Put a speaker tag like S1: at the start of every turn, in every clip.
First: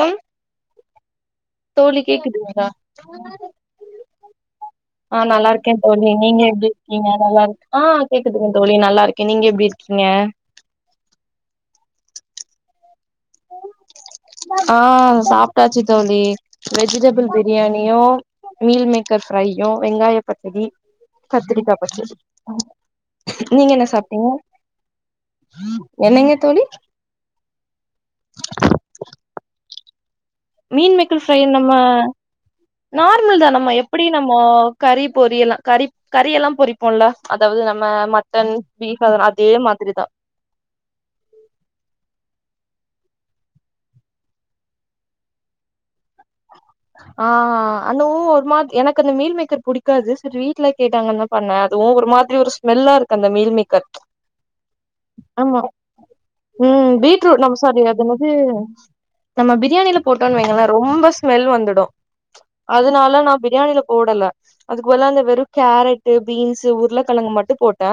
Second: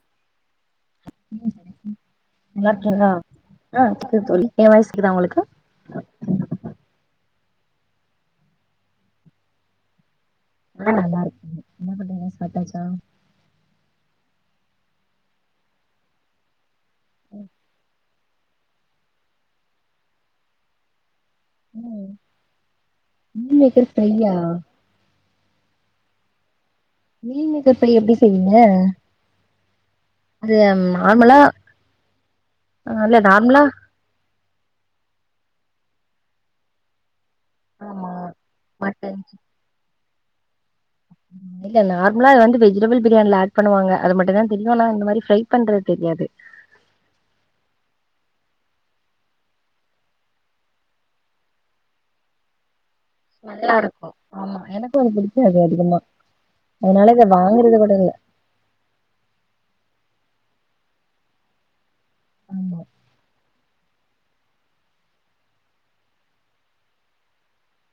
S1: Time தோழி கேக்குதுங்களா
S2: நல்லா இருக்கீங்களா தோழி என் வாய்ஸ் கேக்குதா
S1: ஆ
S2: உங்களுக்கு
S1: நல்லா இருக் கே தோழி நீங்க எப்டி இருக்கீங்க நல்லா இருக்கு ஆ கேக்குதுங்க தோழி நல்லா இருக்கே நீங்க எப்டி இருக்கீங்க
S2: ஆ நல்லா இருக்கே என்ன பண்றீங்க சாப்டாச்சா
S1: ஆ சாப்ட்டாச்சு தோழி வெஜிடபிள் பிரியாணியு மீல் மேக்கர் ஃப்ரையு வெங்காய பச்சடி கத்திரிக்கா
S2: ம்
S1: பச்சடி
S2: மீல்
S1: நீங்க
S2: மேக்கர்
S1: என்ன சாப்ட்டீங்க
S2: ஃப்ரையா
S1: என்னங்க தோழி
S2: மீல் மேக்கர் ஃப்ரை எப்டி செய்வீங்க
S1: [unintelligible]
S2: அது
S1: மீன் மேக்கர் ஃப்ரை
S2: நார்மலா
S1: நம்ம
S2: ஆ இல்ல
S1: நார்மல் தா
S2: நார்மலா
S1: நம்ம எப் ப்படி நம்ம கறி பொரி எல்லா கறி கறி எல்லா பொரிப்போல்ல அதாவது நம்ம
S2: ஆமா
S1: மட்டன் பீஃப் அது
S2: மட்டன்
S1: அதே மாதிரிதா
S2: இல்ல இல்ல நார்மலா அத வந்து வெஜிடபிள் பிரியாணியில ஆட் பண்ணுவாங்க அது மட்டும்தா தெரியு ஆனா இந்த மாதிரி ஃப்ரை பண்றது தெரியாது
S1: ஆ அன ஒ ஒரு மாறி எனக்கு அந்த மீல் மேக்கர் பிடிக்காது செரி வீட்ல கேட்டாங்கன்தா பண்ணே அதுவு ஒரு மாதிரி ஒரு ஸ்மெல்லா இருக்கு அந்த மீன்
S2: நல்லா
S1: மேக்கர்
S2: இருக்கும் ஆமா எனக்கும் அது பிடிக்காது
S1: ஆமா
S2: அதிகமா
S1: ம்
S2: அதனால இத
S1: பீட்ரூட் நம்ம
S2: வாங்குறது
S1: சாப்றது
S2: கூட
S1: அது
S2: இல்ல
S1: என்னது நம்ம பிரியாணியில போட்டோன்னு வைங்களே ரொம்ப ஸ்மெல் வந்துடு
S2: ஆமா
S1: அதுனால நா பிரியாணியில போடல அதுக்கு பதில அந்த வெறு கேரட்டு பீன்ஸ் உருளைக்கிழங்கு மட்டு போட் டே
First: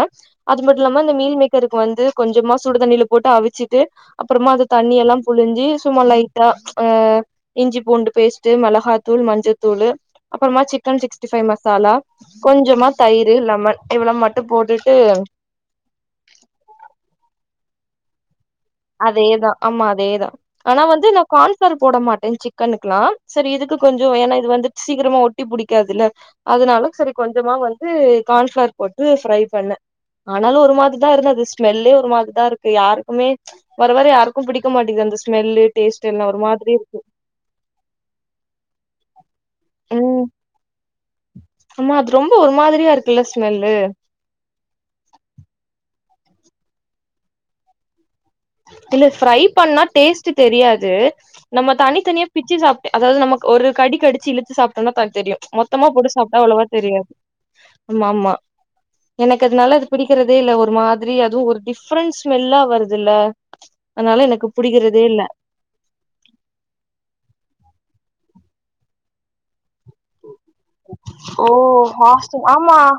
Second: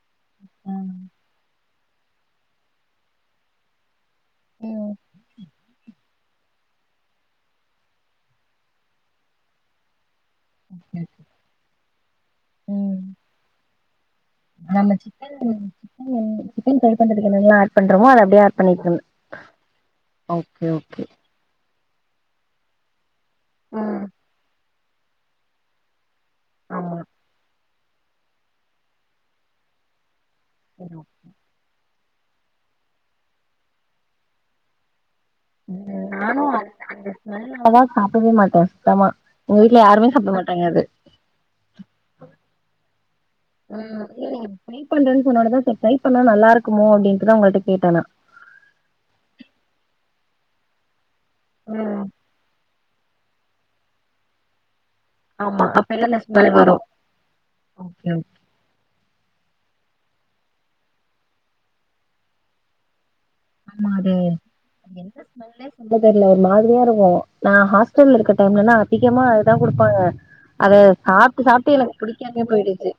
S1: அது
S2: ஆ
S1: மட்டு இல்லாம இந்த மீல் மேக்கருக்கு வந்து கொஞ்சமா சுடுதண்ணில போட்டு அவிச்சிட்டு அப்புறமா அது
S2: ம்
S1: தண்ணி எல்லாம் புழிஞ்சி சும்மா லைட்டா ஆ இஞ்சி பூண்டு பேஸ்ட் டு மிளகாத்தூள் மஞ்சத்தூளு அப்புறமா சிக்கன் சிக்ஸ்டி ஃபை மசாலா கொஞ்சமா
S2: ம்
S1: தயிர் லெமன் இவள மட்டும் போட்டுட்டு
S2: ம் சிக்கன் ப்ரை பண்ணறதுக்கு என்னல்ல ஆட் பண்றமோ அது அப்டியே ஆட் பண்ணிக்கணும்
S1: அதேதா ஆம்மா அதேதா
S2: ஓகே
S1: ஆனா
S2: ஓகே
S1: வந்து நா கான்ஃப்ளவர் போட மாட்டே சிக்கனுக்குல்லா செரி இதுக்கு
S2: ம்
S1: கொஞ்ச ஏன்னா இது வந்துட்டு சீக்கிரமா அடி பிடிக்காதுல்ல அதுனால
S2: ஆமா
S1: செரி கொஞ்சமா வந்து கான்ஃப்ளவர் போட்டு ஃப்ரை பண்ணே ஆனாலு ஒரு மாறிதா இருந்தது அது ஸ்மெல்லே ஒரு மாறிதா இருக்கு யாருக்குமே வர வர யாருக்கும் புடிக்க மாட்டேங்குது அந்த ஸ்
S2: நானு அந்த அந்த ஸ்மெல் வந்தா சாப்பிடவே மாட்டே சுத்தமா எங்க வீட்ல யாருமே
S1: ம்
S2: சாப்ட மாட் டாங்க அது
S1: ஆமா அது ரொம்ப ஒரு மாதிரியா இருக்குல்ல ஸ்மெல்லு
S2: இல்லை நீங்க பீப் பண்றேன்னு சொன்னாலதா சர் ட்ரை பண்ணா நல்லா இருக்குமோ அப்டின்ட்டுதா உங்கள்ட்ட கேட்டேனா
S1: இல்ல ஃப்ரை பண்ணா டேஸ்ட்டு தெரியாது நம்ம
S2: ம்
S1: தனித்தனியா பிச்சு சாப்டு அதாவது நம்ம ஒரு கடிக்கடிச்சு இழுத்து சாப்ட்டோனா பா தெரியும்
S2: ஆமா
S1: மொத்தமா
S2: அப்பைல
S1: போட்டு
S2: அந்த
S1: சாப்ட்டா
S2: ஸ்மெல்
S1: அவ்ளோவா
S2: வரு
S1: தெரியு ஆமா
S2: ஓகே ஓகே.
S1: ஆமா எனக்கு அதனால அது பிடிக்கிறதே இல்ல ஒரு மாதிரி அதுவு ஒரு டிஃப்ரெண்ட் ஸ்மெல்லா வருதுல்ல அதனால எனக்கு புடிக்கிறதே இல்ல
S2: அதா தெர்ல ஒரு மாதிரியா இருக்கு நா ஹாஸ்டல்ல இருக்க டைம்லலா அதிகமா அதா கொடுப்பாங்க
S1: ஓ ஹாஸ்டல் ஆமா
S2: போயிடுச்சு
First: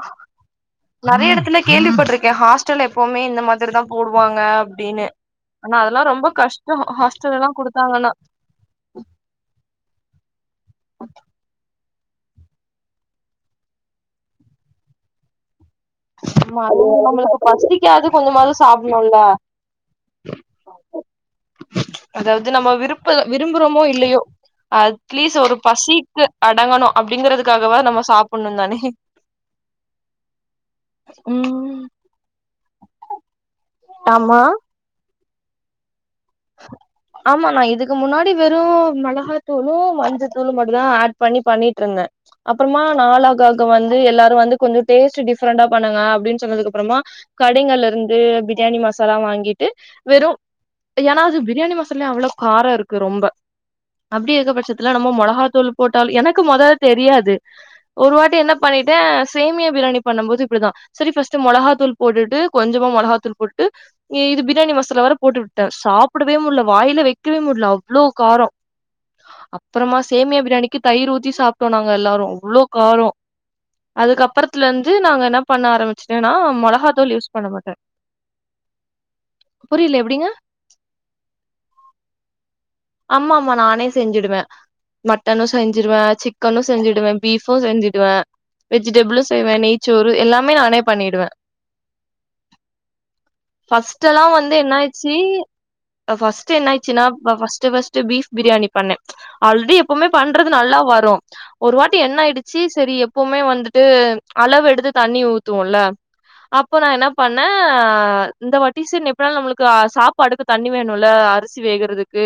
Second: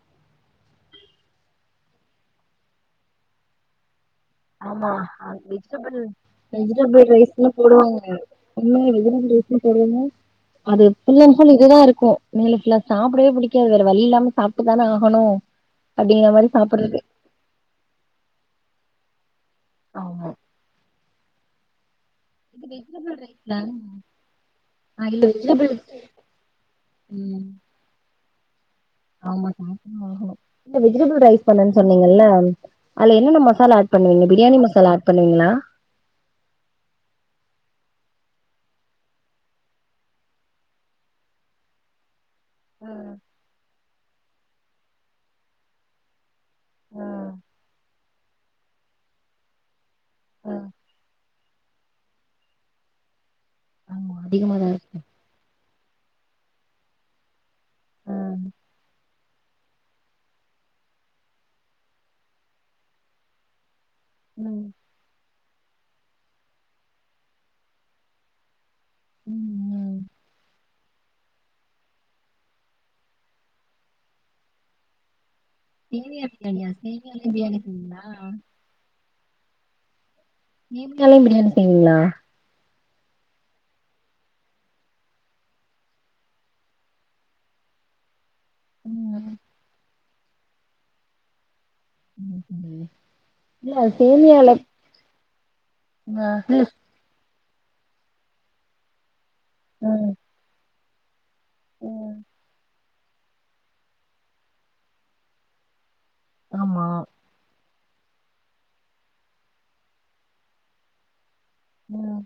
S1: நறைய இடத்துல கேள்விப்பட்டிருக்கே ஹாஸ்டல் எப்பவுமே இந்த மாதிரிதா போடுவாங்க
S2: ஆமா
S1: அப்டின்னு ஆனா
S2: வெஜிடபிள்
S1: அதெல்லா ரொம்ப கஷ்டோ ஹாஸ்டல்லல்லா கொடுத்தாங்கன்னா
S2: [unintelligible] டிஷ்சு சொல்லுங்க அது ஃபுல் அண்ட் ஃபுல் இதுதா இருக்கு மேல ஃபுல்லா சாப்டவே புடிக்காது வேற வழி இல்லாம சாப்ட்டு தான ஆகணு அப்டிங்கிற மாரி
S1: ஆமா ஆனா
S2: சாப்புட்றது
S1: நம்மளுக்கு பசதிக்காது கொஞ்சமாது சாப்டணுல்ல
S2: ஆமா
S1: அதாவது
S2: இது
S1: நம்ம விருப்ப
S2: வெஜிடபிள் ரைஸ்ல
S1: விரும்புறோமோ இல்லையோ
S2: ஆ இல்ல
S1: அட்லீஸ்ட் ஒரு
S2: வெஜிடபிள்
S1: பசிக்கு அடங்கணு
S2: ம்
S1: அப்டிங்கறதுக்காகவா நம்ம சாப்பட்ணு தானே
S2: ஆமா சாப்ட்டு தா ஆகனு இந்த வெஜிடபிள் ரைஸ் பண்ணன்
S1: ம்
S2: சொன்னீங்கல்ல அது என்னன்ன ம மசால ஆட் பண்ணீவீங்க
S1: ஆமா
S2: பிரியாணி மசாலா ஆட் பண்ணுவீங்களா
S1: [inaudible] ஆமா நா இதுக்கு முன்னாடி வெறும் மெளகாத்தூளு மஞ்ச தூளும் மட்டு தா ஆட் பண்ணி பண்ணிட்டு இருந்த அப்பறமா
S2: ஆ
S1: நாலாகாக வந்து எல்லாரு‌ வந்து கொஞ்சோ டேஸ்ட்டு டிஃப்ரெண்டா பண்ணுங்க அப்டின்னு சொன்னதுக்கு அப்புறமா
S2: ஆ
S1: கடைகள்ல இருந்து பிரியாணி மசாலா வாங்கிட்டு வெறு
S2: ஆ
S1: ஏன்னா அது பிரியாணி மசால்லே அவ்ளோ காரோ இருக்கு ரொம்ப
S2: ஆமா
S1: அப்டி இருக்க
S2: அதிகமாதா
S1: பட்சத்துல
S2: இருக்கு
S1: நம்ம மொளகாத்தூள் போட்டல் எனக்கு மொத தெரியாது
S2: ஆ
S1: ஒரு வாட்டி என்ன பண்ணிட்ட சேமியா பிரியாணி பண்ணும் போது இப்படிதா சரி ஃபர்ஸ்ட்டு மொளகாத்தூள் போட்டுட்டு கொஞ்சமா மொளகாத் தூள் போட்டுட்டு இது
S2: ம்
S1: பிரியாணி மசாலா வேர போட்டு விட்ட சாப்படவே முடியல வாயில வைக்கவே முடியல அவ்ளோ காரோ
S2: ம் ம்
S1: அப்பறமா சேமியா பிரியாணி க்கு தயிர் ஊத்தி சாப்ட்டோ நாங்க எல்லாரு அவ்ளோ காரோ அதுக்கப்பறத்துல இருந்து நாங்க என்னப் பண்ண
S2: சேமியா
S1: ஆரம்பிச்சட்டன்னா
S2: பிரியாணியா
S1: மொளகா தூள்
S2: சேமியாலயு
S1: யூஸ் பண்ண
S2: பிரியாணி
S1: மாட்ட
S2: செய்வீங்களா
S1: புரியல எப்டிங்க
S2: நீங்களே பிரியாணி செய்வீங்களா
S1: ஆமா ஆமா நானே செஞ்சுடுவே மட்டனு செஞ்சுருவே சிக்கனு செஞ்சுடுவே பீஃபு செஞ்சுடுவே
S2: ம்
S1: வெஜிடேபிளு
S2: ம்
S1: செய்வே நெய்ச்சோறு எல்லாமே நானே பண்ணிடுவ
S2: ம் ம் இல்ல
S1: ஃபஸ்ட்டெல்லா
S2: சேமியால
S1: வந்து என்ன ஆய்ச்சு அ
S2: ஆ
S1: ஃபர்ஸ்ட்டு
S2: இல்ல
S1: என்ன ச்சுன்ன ப ஃபஸ்ட்டு ஃபஸ்ட்டு பீஃப் பிரியானி பண்ண ஆல்ரெடி எப்பவுமே
S2: ம்.
S1: பண்றது நல்லா வரு ஒரு வாட்டி
S2: ம்.
S1: என்ன ஆயிடுச்சு சரி எப்பவுமே வந்துட்டு அளவு எடுத்து தண்ணி ஊத்துவோல்ல அப்போ
S2: ஆமா.
S1: நா என்னப் பண்ண இந்த வாட்டி செரி எப்டினாலு நம்மளுக்கு அ சாப்பாடுக்கு தண்ணி வேணும்ல்ல அரிசி அரிசி
S2: ம்.
S1: வேகறதுக்கு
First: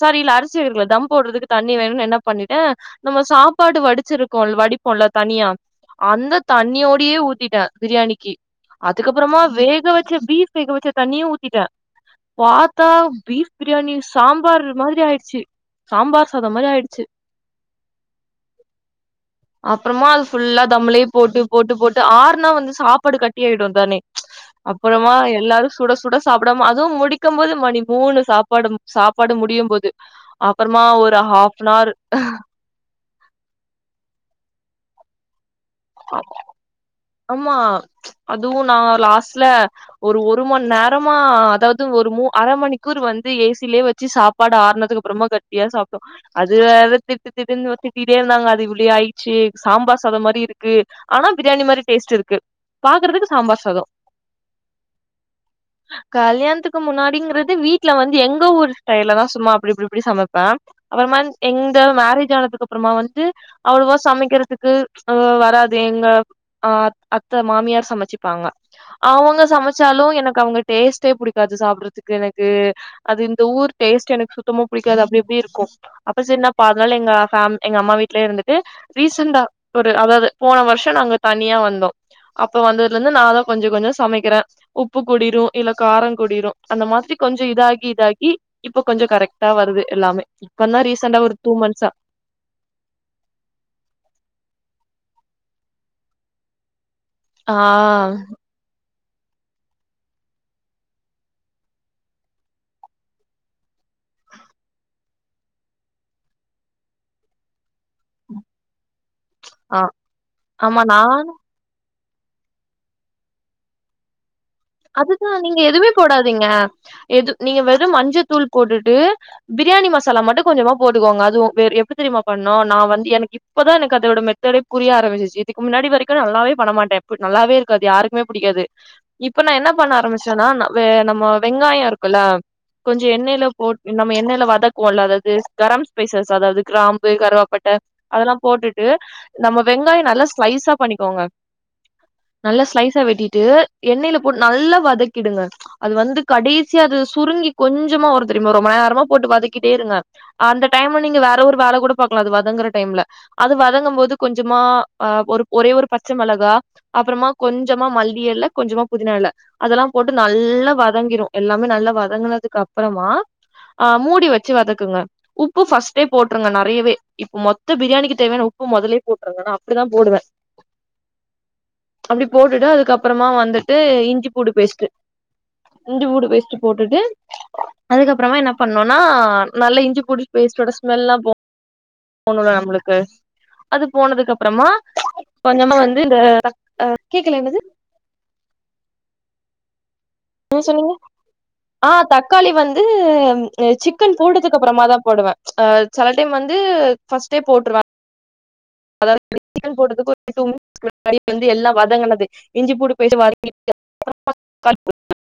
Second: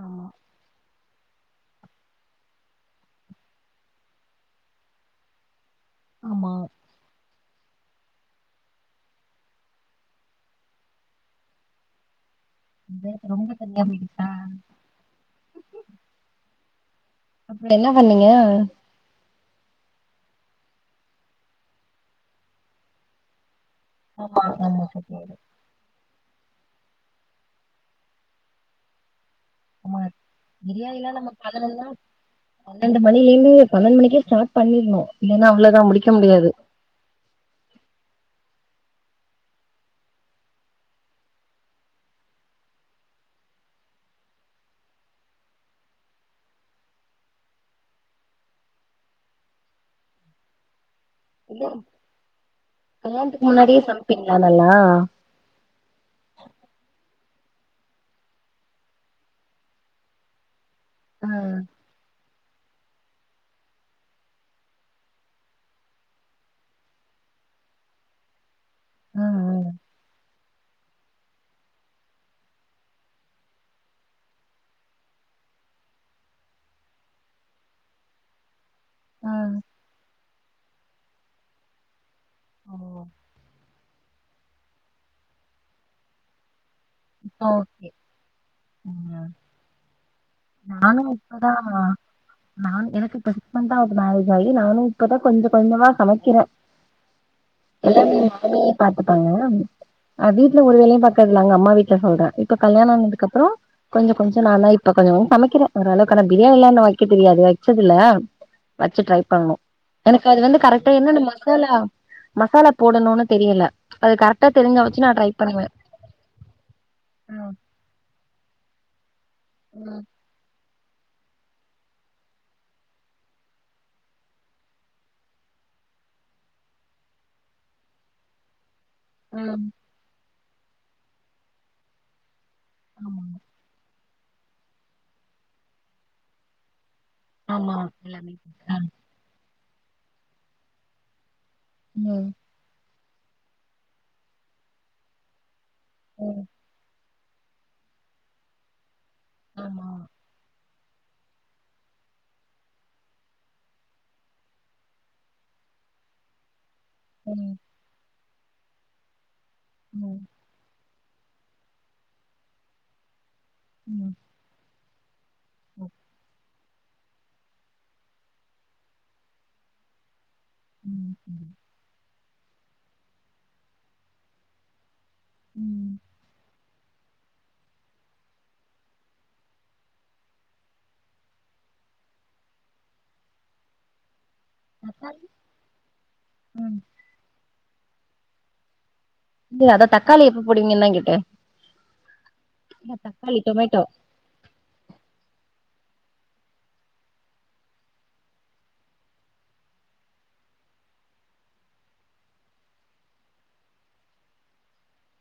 S1: சாரி
S2: ஆமா.
S1: இல்ல அரிசி வேகறக்கில்ல தம்போடுறதுக்கு தண்ணி வேணுனு என்ன பண்ணிட்ட நம்ம சாப்பாடு வடிச்சிருக்கோம் வடிப்போல்ல தனியா அந்த
S2: ஆமா.
S1: தண்ணியோடியே ஊத்திட்ட பிரியாணிக்கு அதுக்கப்புறமா வேக வச்ச பீஃப் வேக வச்ச தண்ணியு ஊத்திட்ட பாத் தா
S2: இது ரொம்ப
S1: பீஃப்
S2: தண்ணியா
S1: பிரியாணி
S2: போயிடுச்சா?
S1: சாம்பார் மாதிரி ஆயிடுச்சு சாம்பார் சாதம் மாதிரி ஆயிடுச்சு
S2: அப்பற என பண்ணீங்க
S1: அப்புறமா அது ஃபுல்லா தம்ளேயே போட்டு போட்டு போட்டு ஆறுனா வந்து சாப்பாடு கட்டி ஆயிடுந் தானே
S2: ஆமா, ஆமா.
S1: அப்புறமா
S2: செட்டியாயிடும்.
S1: எல்லாரு சுட சு சுட சாப்பிடாம அதுவு முடிக்கும்போது மணி மூணு சாப்பாடு சாப்பாடு முடியும் போது
S2: ஆமா.
S1: அப்புறமா ஒரு ஹாஃப்னார்
S2: பன்னெண்டு மணி பன்னெண்டுமணிக்கே ஸ்டார்ட் பண்ணிட்ணோ இல்லன்னா அவ்வளோதா முடிக்
S1: ஆமா அதுவு நா லாஸ்ட்ல ஒரு ஒரு மண் நேரமா அதாவது ஒரு மூ அர மணிக்குகூர் வந்து ஏ சிலயே வெச்சு சாப் ப்பாடா ஆறனதுக்குப்பறமா கட்டியா சாப்ட்டோ அது வேற திட்டு திட்டுன்னு திட்டிட்டே இருந்தாங்க அது உள்ளயே ஆயிச்சு சாம்பார் சாதம் மாரி இருக்கு ஆனா பிரியாணி
S2: இல்ல
S1: மாதிரி டேஸ்ட்டு இருக்கு பாக்குறதுக்கு
S2: கல்யாணத்துக்கு
S1: சாம்பார்
S2: முன்னாடியே
S1: சாதம்
S2: சமைப்பீங்களா நல்லா?
S1: ஆஹ் கல்யாணத்துக்கு முன்னாடிங்கிறது வீட்ல வந்து எங்க ஊரு ஸ்டைலதா சும்மா அப்புடி இப்புடி இப்புடி சமைப்பே அப்புறமா
S2: ஆ.
S1: எந்த மேரேஜ் ஆனதுக்கு அப்புறமா வந்து அவ்வளவா சமைக்கிறதுக்கு ஆ வ ராது எங்க அ அத்த மாமியார் சமைச்சிப்பாங்க
S2: ஆ,
S1: அவுங்க
S2: ஆ.
S1: சமைச்சாலு எனக்கு அவுங்க டேஸ்ட்டே புடிக்காது சாப்பறதுக்கு எனக்கு அது இந்த ஊர் டேஸ்ட் எனக்கு சுத்தமா புடிக்காது அப்புடி இப்புடி இருக்கோ அப்ப சரினா பகல் எங்க ஃபேம் எங்க அம்மா வீட்லயே இருந்துட்டு
S2: ஆ.
S1: ரீசண்டா ஒரு அதாவது போன வர்ஷோ நாங்க தனியா வந்தோ அப்ப
S2: ஓ!
S1: வந்ததுல இர்ந்து நாந்தா கொஞ்சோ கொஞ்சோ சமைக்குற உப்பு கூடிரு இல்ல காரோ கூடிரு அந்த மாரி பத்தி கொஞ்சோ
S2: இப்போ
S1: இதாகி
S2: ஓகே.
S1: இதாகி இப்ப கொஞ்சோ
S2: ம்.
S1: கரெக்டா வருது எல்லாமே இப்பந்தா ரீசெண்டா ஒரு டூ மந்த்ஸா
S2: நா எனக்கு இப்ப சிக்ஸ் மந்த்தா ஆவுது நா இதாகி நானு இப்பதா கொஞ்சோ கொஞ்சமா சமைக்கிற
S1: ஆ
S2: எல்லாமே அவுங்களே பாத்துப்பாங்கலா அ வீட்ல ஒரு வேலையு பாக்கறது இல்ல அங்க அம்மா வீட்ல சொல்ற இப்ப கல்யணோ ஆனதுக்கப்புறோ கொஞ்சோ கொஞ்சோ நானா இப்ப கொஞ்சோன் சமைக்கிற ஓரளவுக்கு ஆனா பிரியாணிலா இன்னோ வெக்க தெரியாது வெச்சதுல்ல வெச்சு ட்ரை பண்ணணோ
S1: ஆ
S2: எனக்கு அது வந்து
S1: ஆமா
S2: கரெக்டா என்னென்ன
S1: நானு
S2: மசாலா மசாலா போடணோனு தெரியுல அது கரெக் டா தெரிஞ்சா வச்சு நா ட்ரை
S1: அதுதா நீங்க
S2: பண்ணுவே
S1: எதுமே போடாதீங்க எது
S2: ம்
S1: நீங்க வெறு மஞ்சத்தூள் போட்டுட்டு பிரியாணி
S2: ம்
S1: மசாலா மட்டு கொஞ்சமா போட்டுக்கோங்க அதுவு வேறு எப்புடி தெரியுமா பண்ணோ நா வந்து எனக்கு இப் இப்பதா எனக்கு அதோட மெத்தடே புரிய ஆரம்பிச்சுச்சு இதுக்கு முன்னாடி வரைக்கோ நல்லாவே பண்ண மாட்டே நல்லாவே இருக்காது யாருக் எதுமே பிடிக்காது இப்போ நா
S2: ம்
S1: என்ன பண்ண ஆரம்பிச்சேனா வெ நம்ம வெங்காயோ இருக்குல கொஞ்சோ
S2: ஆமா
S1: எண்ணெய்ல போட் நம்ம எண்ணெய்ல வதக்குவோல அதாவது கரம் ஸ்பைசஸ் அதாவது கிராம் ப்ளெய்ன் கருவாப்பட்ட
S2: ஆமா எல்லாமே
S1: அதெல்லா
S2: அ
S1: போட்டுட்டு நம்ம வெங்காயோ நல்லா ஸ்லைஸா பண்ணிக்கோங்க
S2: ம்
S1: நல்லா ஸ்லைஸா வெட்டிட்டு எண்ணெயில போட்டு நல்லா வதக்கிடுங்க அது வந்து
S2: ம்
S1: கடேசி யா அது சுருங்கி கொஞ்சமா வரு தெரியுமா ரொம்ப நேரமா போட்டு வதக்கிட்டே
S2: ஆமா
S1: இருங்க அந்த டைமு நீங்க வேற ஒரு வேல கூட பாக்கலா அது வதங்குற டைம்ல அது வதங்கும் போது கொஞ்சமா அ ஒரு ஒரே ஒரு பச்ச மெளகா அப்புறமா
S2: ம்
S1: கொஞ்சமா மல்லி எல கொஞ்சமா புதினா எல அதெல்லா போட்டு
S2: ம்
S1: நல்லா வத ங்கிரோ எல்லாமே நல்லா வதங்குனதுக்கு அப்புறமா அ
S2: ம்
S1: மூடி வச்சு வதக்குங்க உப்பு
S2: ம்
S1: ஃபர்ஸ்ட்டே போட்டுருங்க நறையவே இப்ப மொத்த பிரியாணிக்கு தேவையான உப்பு மொதல்லே போட்றுங்க நா அப்புடிதா போடுவே
S2: ம் ம்
S1: அப்டி போட்டுட்டு அதுக்கப்றமா வந்துட்டு இஞ்சி பூண்டு பேஸ்ட்டு
S2: ம்
S1: இஞ்சி பூண்டு பேஸ்ட்டு போட்டுட்டு அதுக்கப்றமா என்ன பண்ணுனா நல்லா இஞ்சி பூண்டு பேஸ்டோட ஸ்மெல்லா போ போணுல நம்ளுக்கு அது போனதுக்கு அப்றமா கொஞ்சமா வந்து இந்த
S2: ம்
S1: அ கேக்கல என்னது
S2: இத அத தக்
S1: அ சொல்லுங்க ஆ தக்காளி வந்து
S2: இல்ல தக்காளி டொமேட்டோ
S1: சிக்கன் போட்டதுக்கு அப்றமா தா போடுவே செல டைம் வந்து பஸ்டே போட்ருவ அதாவது [unintelligible] திக்கல் போடுறதுக்கு ஒரு டூ மினிட்ஸ் முன்னாடியே வந்து எல்லா வதங்கனது இஞ்சி பூண்டு போஸ்ட்டு வதக்கிட்டு [unintelligible] கால் பண்ணுங்க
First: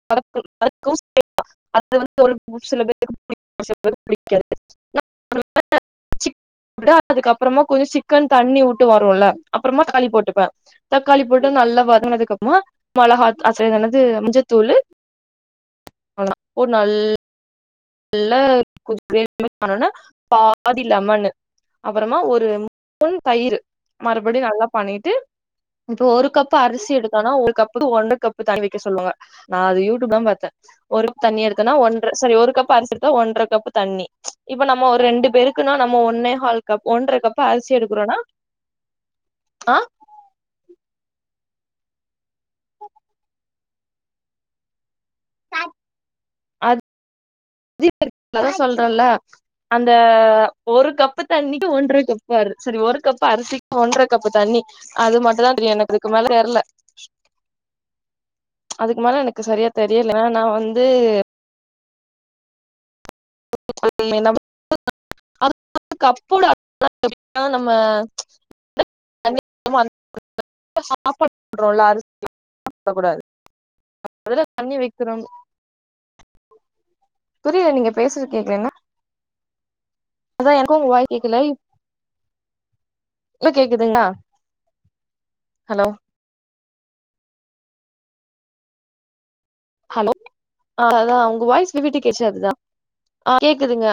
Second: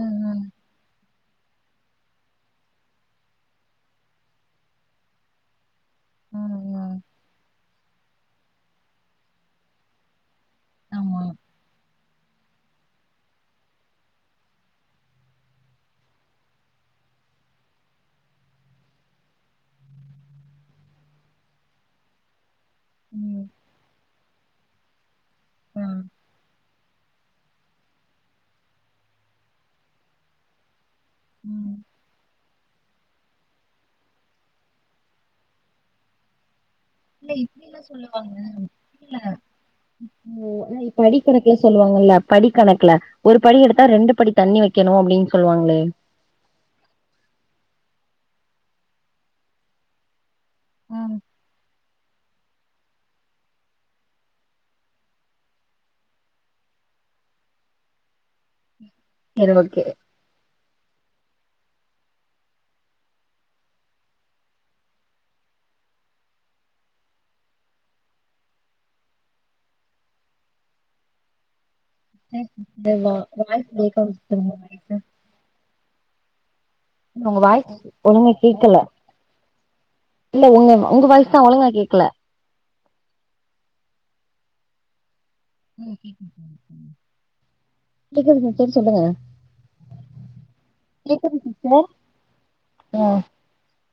S2: ம் ம்
S1: அது வந்து ஒரு சில பேருக்கு புடிக்கு சில பேருக்கு புடிக்காது சிக்
S2: ம்
S1: போட்டுட்டு
S2: ம்
S1: அதுக்கப் மிகறமா கொஞ்சோ சிக்கன் தண்ணி வுட்டு வருல அப்றமா தாக்காளிப் போட்டுப்பே
S2: ஆமா
S1: தக்காளி போட்டு நல்லா வதனதுக்கப்றமா மொளகாத் அசெது என்னது மஞ்சத்தூளு அவ்ளோதா போட் நல் ல்லா கொஞ்சோ கிரேவி மாரி ஆனோன பாதி லெமனு அப்றமா ஒரு மூன் பூன்
S2: ம்.
S1: தயிரு மறுபடி நல்லா பண்ணிட்டு
S2: ஆ.
S1: இப்போ ஒரு கப்பு அரிசி எடுத்தனா ஒரு கப்புக்கு ஒன்ற கப்பு தண்ணி வைக்க சொல்வாங்க நா அது யூடியூப் தா பாத்தே ஒரு தண்ணி எடுத்தன்னா
S2: ம்.
S1: ஒன்ற சாரி ஒரு கப் பரிசித்தோ ஒன்றகப்பு தண்ணி இப்ப நம்ம ஒரு ரெண்டு பேருக்குனா நம்ம ஒன்னே ஹால் கப் ஒன்ற
S2: இல்ல
S1: கப் அரிசி
S2: இப்படிலாம்
S1: எடுக்கறோனா ஆ
S2: ம் படிக் கணக்குல சொல்லுவாங்கல்ல படி கணக்குல ஒரு படி எடுத்தா ரெண்டு படி தண்ணி வைக்கணு அப்டின்னு சொல்வாங்ளே
S1: ஜிதக் நாதா சொல்றல அந்த ஒரு
S2: ஆ.
S1: கப்பு தண்ணிக்கு ஒன்றை கப் ப்பாரு சரி ஒரு கப்பு அரிசிக்கு ஒன்ற கப்பு தண்ணி அது மட்டு தா தெரியு எனக்கு அதுக்குமேல தெர்ல அதுக்கு மேல எனக்கு
S2: சரி
S1: சரியா
S2: ஓகே.
S1: தெரியல இப்ப நா வந்து [unintelligible] [unintelligible] நம்ம [unintelligible] சாப்பாட் போட்ரோல அரிசி
S2: இந்த வா
S1: [unintelligible]
S2: வாய்ஸ் பிரேக் ஆகுது
S1: இதுல
S2: உங்க
S1: தண்ணி
S2: வாய்ஸு.
S1: வைக்கிறோ
S2: உங்க
S1: புரியில
S2: வாய்ஸ்
S1: நீங்க பேசுர
S2: ஒழுங்கா
S1: கேக்கள என்ன
S2: கேட்கல. இல்ல
S1: அதா எனக்கு உங்க வாய்
S2: வாய்ஸ்
S1: கேக்கல
S2: தான் ஒழுங்கா கேட்கல.
S1: இப்ப கேக்குதுங்ளா
S2: ம் கேக்குது கேக்குதுங்க செரி சொல்லுங்க
S1: ஹலோ அ அதா
S2: கேக்குது
S1: உங்க வாய்ஸ்
S2: சிஸ்டர்.
S1: விவிட்டு கேச்சா அதா
S2: ஆ.
S1: அ கேக்குதுங்க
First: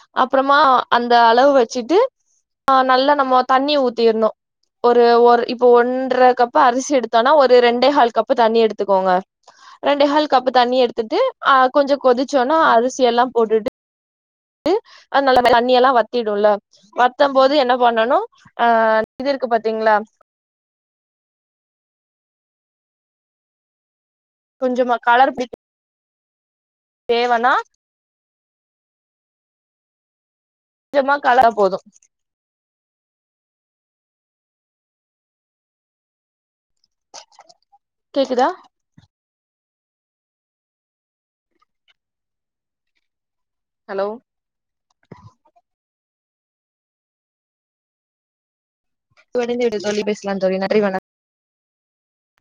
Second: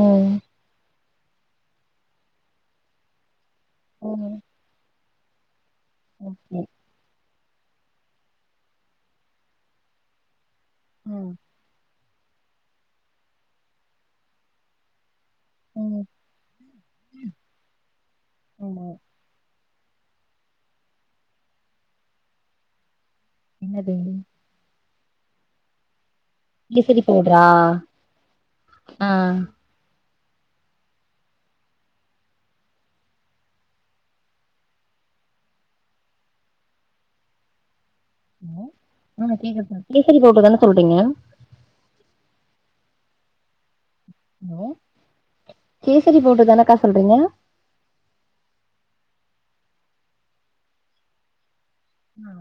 S2: ம்.
S1: அப்றமா அந்த அளவு வச்சுட்டு அ நல்லா நம்மோ தண்ணிய ஊத்திர்ணு
S2: ம்.
S1: ஒரு ஒரு இப்ப ஒன்ற கப்பு
S2: ஓகே.
S1: அரிசி எடுத்தோனா ஒரு ரெண்டே ஹால் கப்பு தண்ணி எடுத்துக்கோங்க ரெண்டே ஹால் கப்பு தண்ணி எடுத்துட்டு
S2: ம்.
S1: அ கொஞ்சோ கொதிச்சோனா அரிசிய எல்லா போட்டுட்டு டு அது நல்லா தண்ணி எல்லா
S2: ம்.
S1: வத்திடுல வத்தம்போது என்ன பண்ணனு அ
S2: ஆமா.
S1: இதுருக்கு பாத்தீங்ளா
S2: என்னது அது
S1: கொஞ்சோமா கலர் போடித்
S2: கேசரி பவுடறா ஆ
S1: கொஞ்சமா கள போது கேக்குதா
S2: ஹலோ ஆ கேக்குத்தா கேசரி பவுடரு தான சொல்றீங்க
S1: ஹலோ
S2: கேசரி பௌடர் தானக்கா சொல்றீங்க
S1: தொடைந்து விட்டது தோழி பேஸ்லா தோழி நன்றி வணக்
S2: ஆ